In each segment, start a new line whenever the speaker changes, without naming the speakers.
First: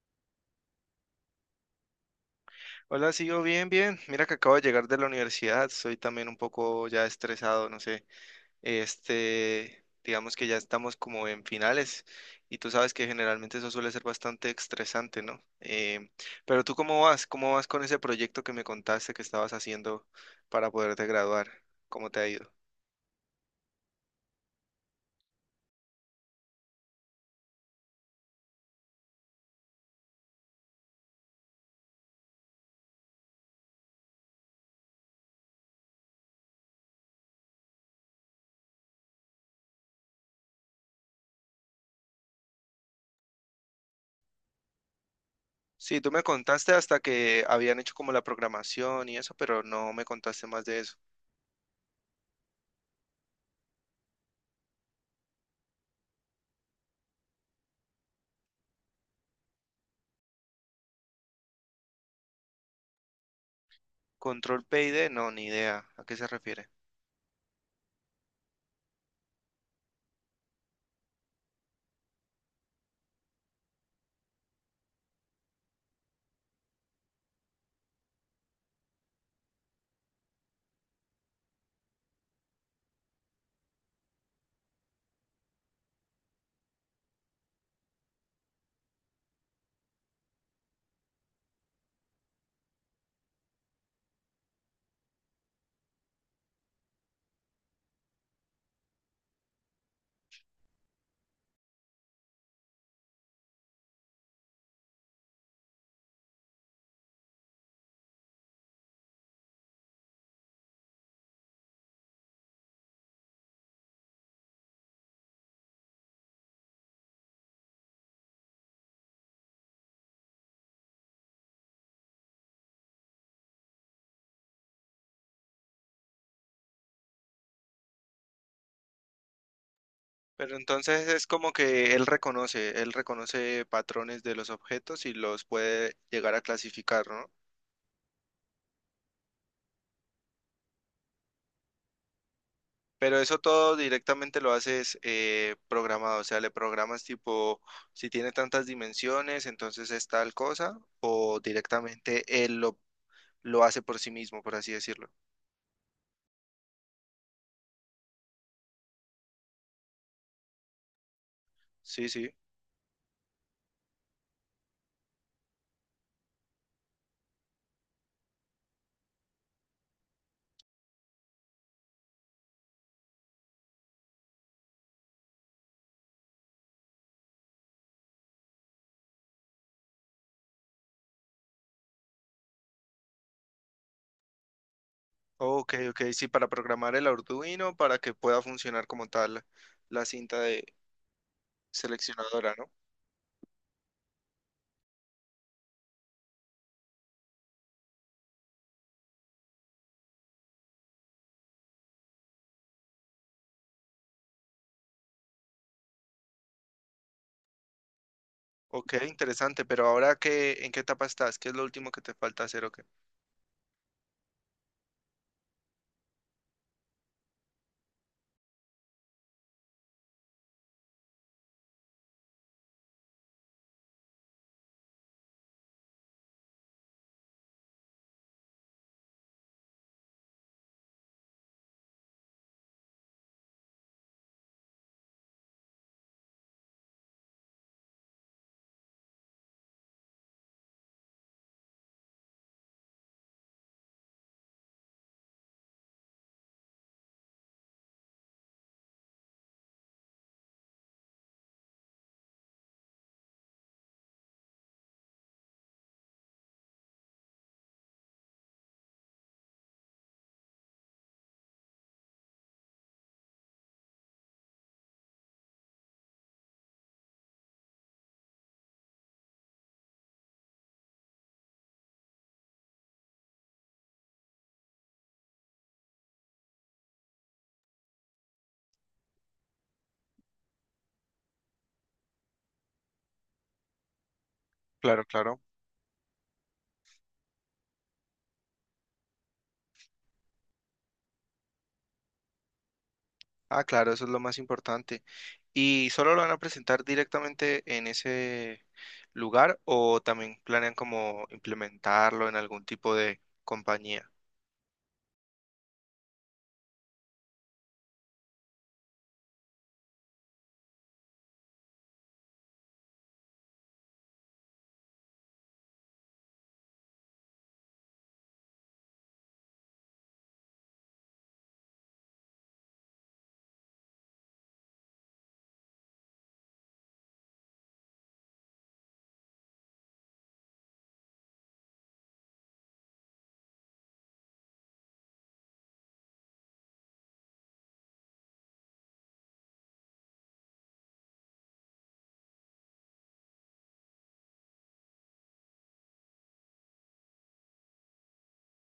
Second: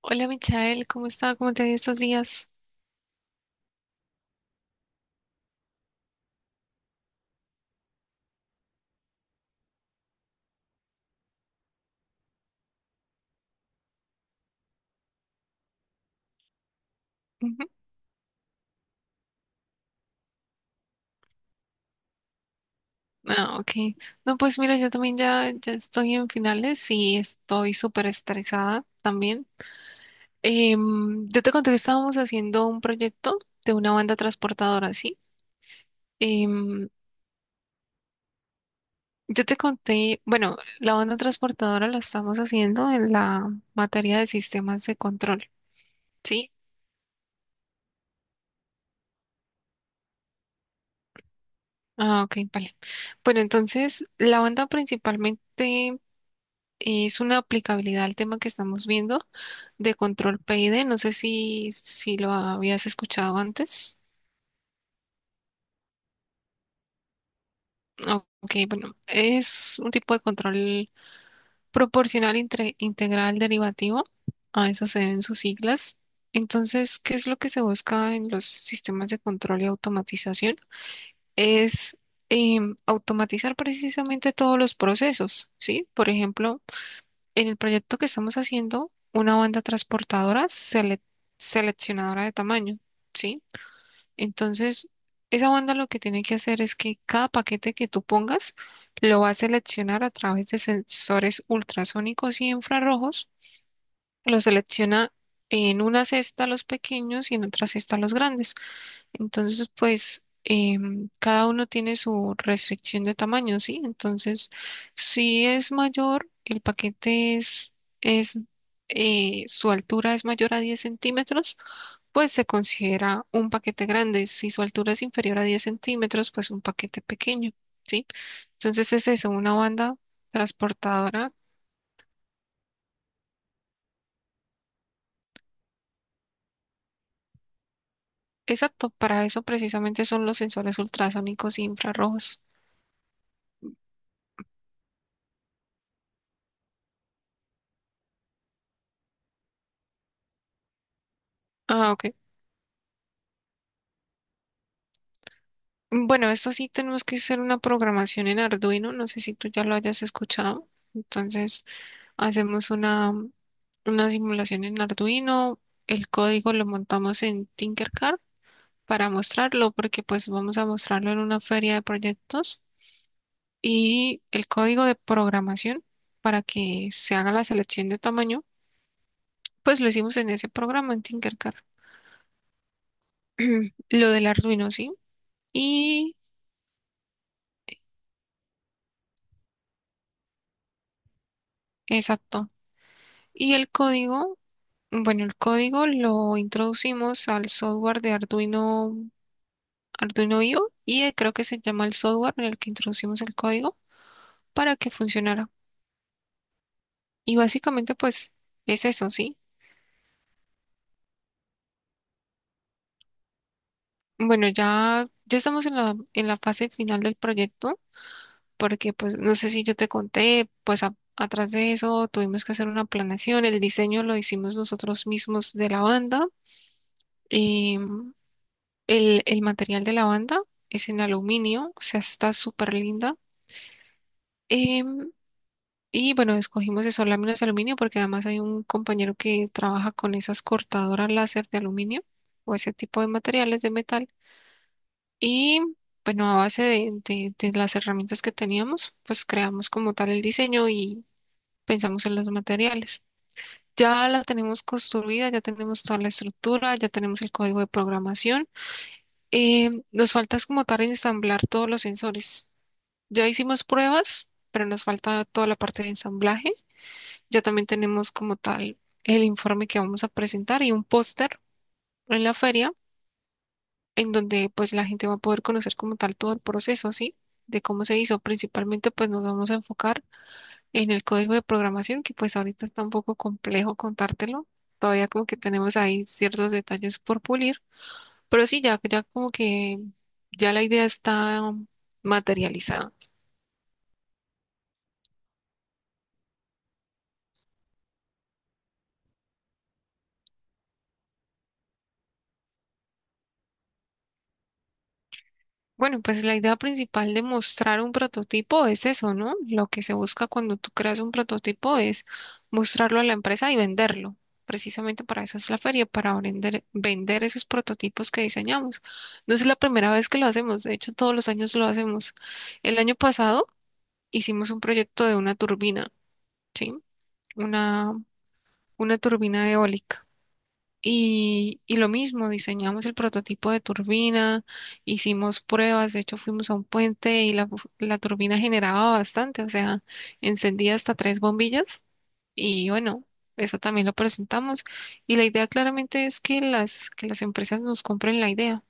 Hola Michael, ¿cómo está? ¿Cómo te ha ido estos días?
Hola, sí, yo bien, bien. Mira que acabo de llegar de la universidad, soy también un poco ya estresado, no sé. Este, digamos que ya estamos como en finales y tú sabes que generalmente eso suele ser bastante estresante, ¿no? Pero tú, ¿cómo vas? ¿Cómo vas
Ujú.
con ese proyecto que me contaste que estabas haciendo para poderte graduar? ¿Cómo te ha ido?
Ah, ok. No, pues mira, yo también ya estoy en finales y estoy súper estresada también. Yo te conté que estábamos haciendo un proyecto de una banda transportadora, ¿sí? Em, yo te conté, bueno, la banda transportadora la estamos haciendo en la materia de sistemas de control,
Sí, tú me
¿sí?
contaste hasta que habían hecho como la programación y eso, pero no me contaste más de eso.
Ah, ok, vale. Bueno, entonces, la banda principalmente es una aplicabilidad al tema que estamos viendo de Control PID. No sé si lo habías escuchado antes.
Control PID, no, ni idea. ¿A qué se refiere?
Ok, bueno, es un tipo de control proporcional integral derivativo. A eso se deben sus siglas. Entonces, ¿qué es lo que se busca en los sistemas de control y automatización? Es automatizar precisamente todos los procesos, ¿sí? Por ejemplo, en el proyecto que estamos haciendo, una banda transportadora seleccionadora de tamaño, ¿sí? Entonces, esa banda lo que tiene que hacer es que cada paquete que tú pongas lo va a seleccionar a través de sensores ultrasónicos y infrarrojos. Lo selecciona en una cesta los pequeños y en otra cesta los grandes. Entonces, pues cada uno tiene su restricción de tamaño, ¿sí? Entonces, si es mayor, el paquete es, su altura es mayor a 10 centímetros, pues se considera un paquete grande. Si su altura es inferior a 10 centímetros, pues un paquete pequeño, ¿sí? Entonces es eso, una banda
Pero entonces es
transportadora.
como que él reconoce patrones de los objetos y los puede llegar a clasificar, ¿no?
Exacto, para eso precisamente son los sensores ultrasónicos e infrarrojos.
Pero eso todo directamente lo haces programado, o sea, le programas tipo, si tiene tantas dimensiones, entonces es tal cosa, o
Ah, ok.
directamente lo hace por sí mismo, por así decirlo.
Bueno, esto sí tenemos que hacer una programación en Arduino, no sé si tú ya lo hayas escuchado. Entonces
Sí, sí.
hacemos una, una simulación en Arduino, el código lo montamos en Tinkercad para mostrarlo, porque pues vamos a mostrarlo en una feria de proyectos y el código de programación para que se haga la selección de tamaño, pues lo hicimos en ese programa en Tinkercad, lo del Arduino, ¿sí?
Ok, ok,
Y
sí, para programar el Arduino, para que pueda funcionar como tal la cinta de
exacto.
seleccionadora, ¿no?
Y el código, bueno, el código lo introducimos al software de Arduino, Arduino IO y creo que se llama el software en el que introducimos el código para que funcionara. Y básicamente pues es
Ok,
eso, ¿sí?
interesante, pero ahora qué, ¿en qué etapa estás? ¿Qué es lo último que te falta hacer o qué?
Bueno, ya estamos en en la fase final del proyecto, porque pues no sé si yo te conté, pues atrás de eso tuvimos que hacer una planeación, el diseño lo hicimos nosotros mismos de la banda, y el material de la banda es en aluminio, o sea, está súper linda. em, y bueno, escogimos eso, láminas de aluminio, porque además hay un compañero que trabaja con esas cortadoras láser de aluminio o ese tipo de materiales de metal. Y bueno, a base de las herramientas que teníamos, pues creamos como tal el diseño y pensamos en los materiales. Ya la tenemos construida, ya tenemos toda la estructura, ya tenemos el código de programación. Nos falta es como tal ensamblar todos los sensores. Ya hicimos pruebas, pero nos falta toda la parte de ensamblaje. Ya también tenemos como tal el informe que vamos a presentar y un póster en la feria en donde pues la gente va a poder conocer como tal todo el proceso, ¿sí? De cómo se hizo. Principalmente pues nos vamos a enfocar en el código de programación, que pues ahorita está un poco complejo contártelo.
Claro,
Todavía como que
claro.
tenemos ahí ciertos detalles por pulir, pero sí, ya como que ya la idea está materializada.
Ah, claro, eso es lo más importante. ¿Y solo lo van a presentar directamente en ese lugar o también planean como implementarlo en algún tipo de compañía?
Bueno, pues la idea principal de mostrar un prototipo es eso, ¿no? Lo que se busca cuando tú creas un prototipo es mostrarlo a la empresa y venderlo. Precisamente para eso es la feria, para vender, vender esos prototipos que diseñamos. No es la primera vez que lo hacemos, de hecho todos los años lo hacemos. El año pasado hicimos un proyecto de una turbina, ¿sí? Una, una turbina eólica. Y lo mismo, diseñamos el prototipo de turbina, hicimos pruebas, de hecho fuimos a un puente y la turbina generaba bastante, o sea, encendía hasta tres bombillas y bueno, eso también lo presentamos. Y la idea claramente es que que las empresas nos compren la idea.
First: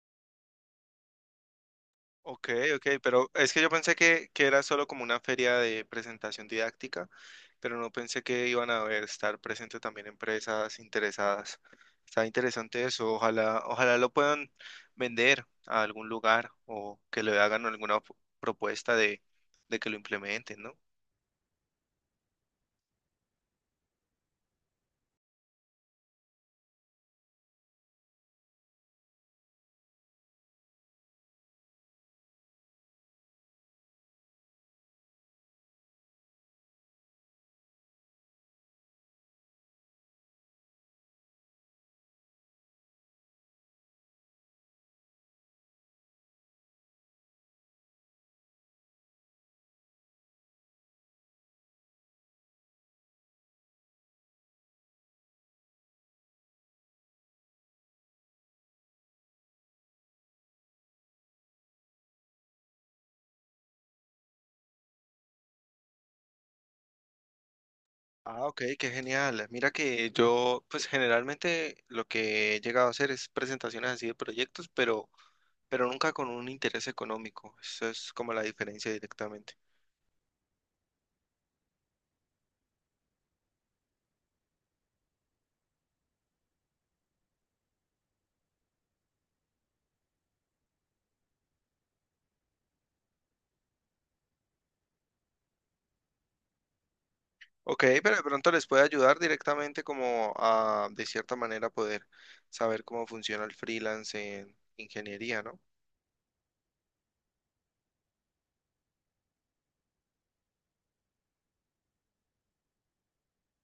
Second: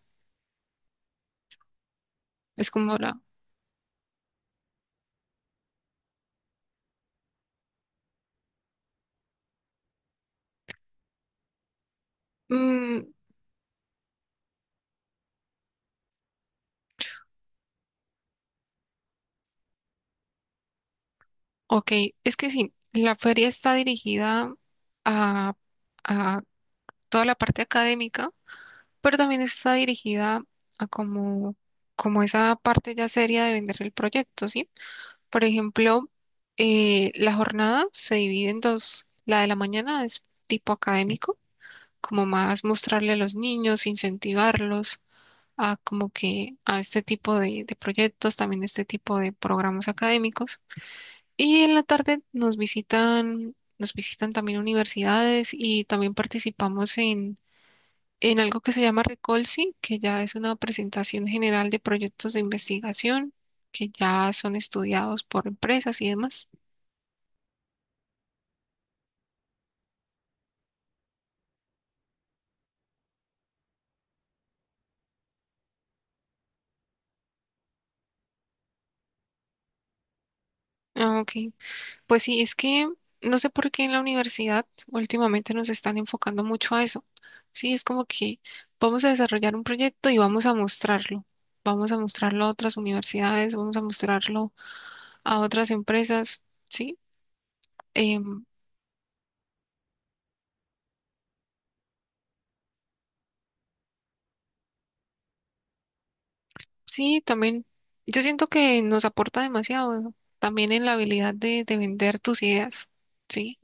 Ok,
Es
ok,
como la...
pero es que yo pensé que era solo como una feria de presentación didáctica, pero no pensé que iban a haber, estar presentes también empresas interesadas. Está interesante eso,
Mm,
ojalá lo puedan vender a algún lugar o que le hagan alguna propuesta de que lo implementen, ¿no?
ok, es que sí, la feria está dirigida a, a toda la parte académica, pero también está dirigida a como, como esa parte ya seria de vender el proyecto, ¿sí? Por ejemplo, la jornada se divide en dos. La de la mañana es tipo académico, como más mostrarle a los niños, incentivarlos a como que a este tipo de proyectos, también este tipo de programas académicos. Y en la tarde nos visitan también universidades y también participamos en algo que se llama Recolsi, que ya es una presentación general de proyectos de investigación que ya son estudiados por empresas y demás.
Ah, ok, qué genial. Mira que yo, pues generalmente lo que he llegado a hacer es presentaciones así de proyectos, pero nunca con un interés económico. Eso es como la diferencia directamente.
Ah, ok, pues sí, es que no sé por qué en la universidad últimamente nos están enfocando mucho a eso. Sí, es como que vamos a desarrollar un proyecto y vamos a mostrarlo. Vamos a mostrarlo a otras universidades, vamos a mostrarlo a otras empresas, ¿sí?
Ok, pero de
Em,
pronto les puede ayudar directamente como a, de cierta manera, poder saber cómo funciona el freelance en ingeniería, ¿no?
sí, también. Yo siento que nos aporta demasiado, también en la habilidad de vender tus ideas. Sí,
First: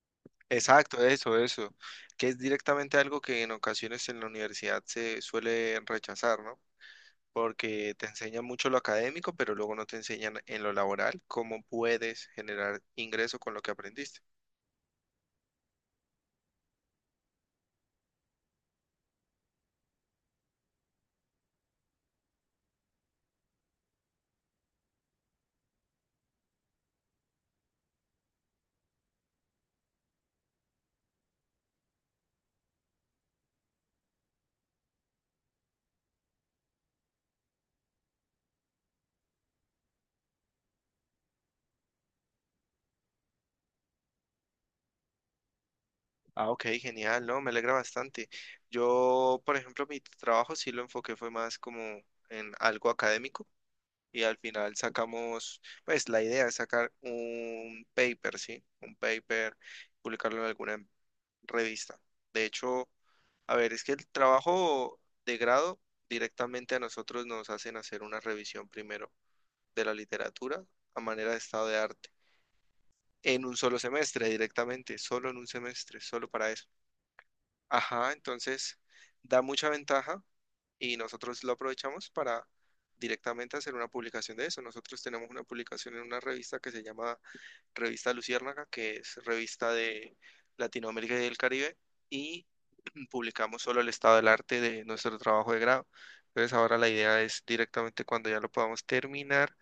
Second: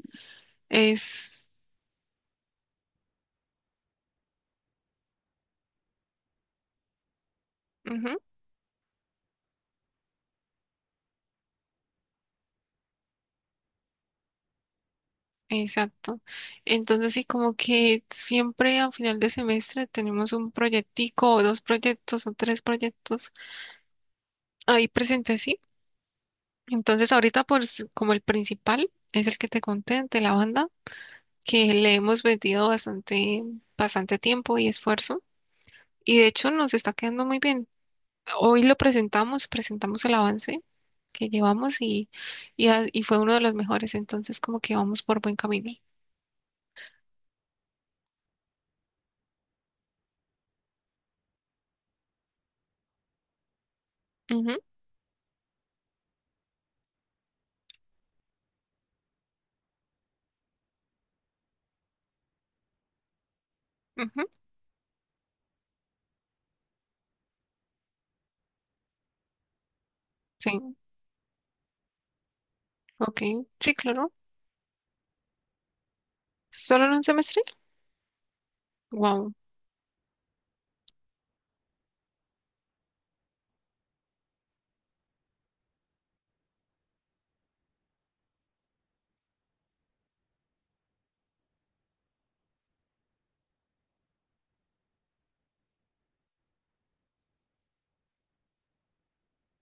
Exacto, eso,
es.
eso, que es directamente algo que en ocasiones en la universidad se suele rechazar, ¿no? Porque te
Ujú,
enseñan mucho lo académico, pero luego no te enseñan en lo laboral cómo puedes generar ingreso con lo que aprendiste.
exacto. Entonces, sí, como que siempre a final de semestre tenemos un proyectico, o dos proyectos, o tres proyectos ahí presentes, sí. Entonces, ahorita, pues, como el principal es el que te conté de la banda, que le hemos metido bastante tiempo y esfuerzo. Y de hecho, nos está quedando muy bien. Hoy lo presentamos, presentamos el avance que llevamos y fue uno de los mejores, entonces como que vamos por buen camino.
Ah, ok, genial, ¿no? Me alegra bastante. Yo, por ejemplo, mi trabajo sí lo enfoqué fue más como en algo académico y al
Ujú,
final sacamos, pues la idea es sacar un paper, ¿sí? Un paper, publicarlo en alguna revista. De hecho, a ver, es que el
ujú,
trabajo de grado directamente a nosotros nos hacen hacer una revisión primero de la
sí,
literatura a manera de estado de arte, en
ok,
un
sí,
solo
claro.
semestre directamente, solo en un semestre, solo para eso.
¿Solo en un semestre?
Ajá, entonces
Wow.
da mucha ventaja y nosotros lo aprovechamos para directamente hacer una publicación de eso. Nosotros tenemos una publicación en una revista que se llama Revista Luciérnaga, que es revista de Latinoamérica y del Caribe, y publicamos solo el estado del arte de nuestro trabajo de grado. Entonces ahora la idea es directamente cuando ya lo podamos terminar,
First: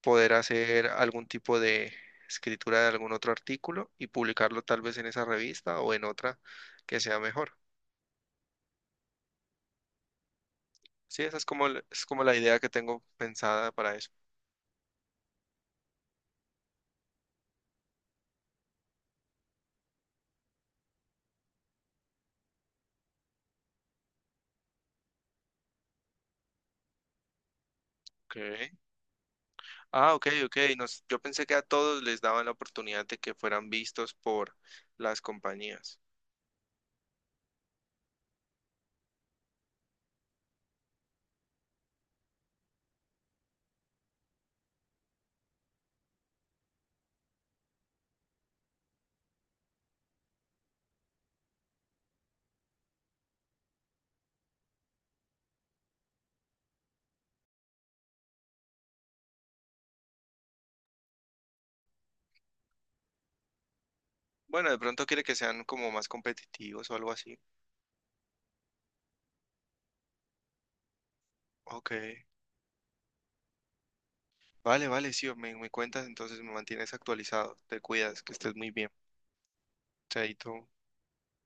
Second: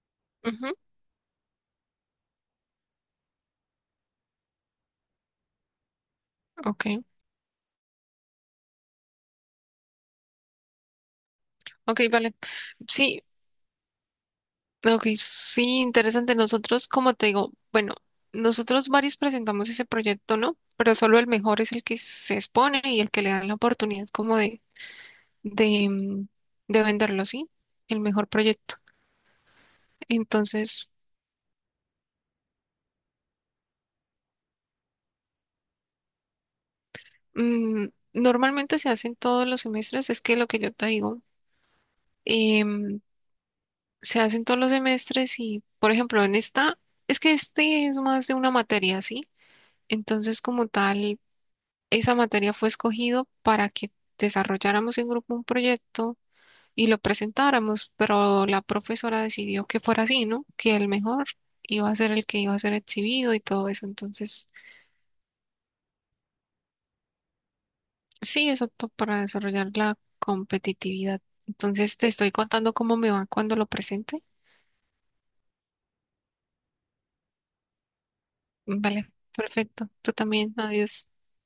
poder
Ujú,
hacer algún tipo de escritura de algún otro artículo y publicarlo tal vez en esa revista o en otra que
ok,
sea mejor. Sí, esa es como,
ok,
es como la
vale.
idea que tengo
Sí,
pensada para eso.
ok, sí, interesante. Nosotros, como te digo, bueno, nosotros varios presentamos ese proyecto, ¿no? Pero solo el mejor es el que se expone y el que le dan la oportunidad como de, mm, de venderlo, ¿sí? El mejor
Ok.
proyecto.
Ah, ok, ok.
Entonces,
Nos, yo pensé que a todos les daban la oportunidad de que fueran vistos por las compañías.
Mm, normalmente se hacen todos los semestres, es que lo que yo te digo, em, se hacen todos los semestres y, por ejemplo, en esta, es que este es más de una materia, ¿sí? Entonces, como tal, esa materia fue escogido para que desarrolláramos en grupo un proyecto y lo presentáramos, pero la profesora decidió que fuera así, ¿no? Que el mejor iba a ser el que iba a ser exhibido y todo eso, entonces...
Bueno, de pronto quiere que sean como más competitivos o algo así.
Sí, exacto, para desarrollar la competitividad.
Ok.
Entonces, te estoy contando cómo me va cuando lo presente.
Vale, vale, sí, me cuentas, entonces me mantienes actualizado. Te cuidas, que estés muy bien.
Vale, perfecto. Tú también,
Chaito.
adiós.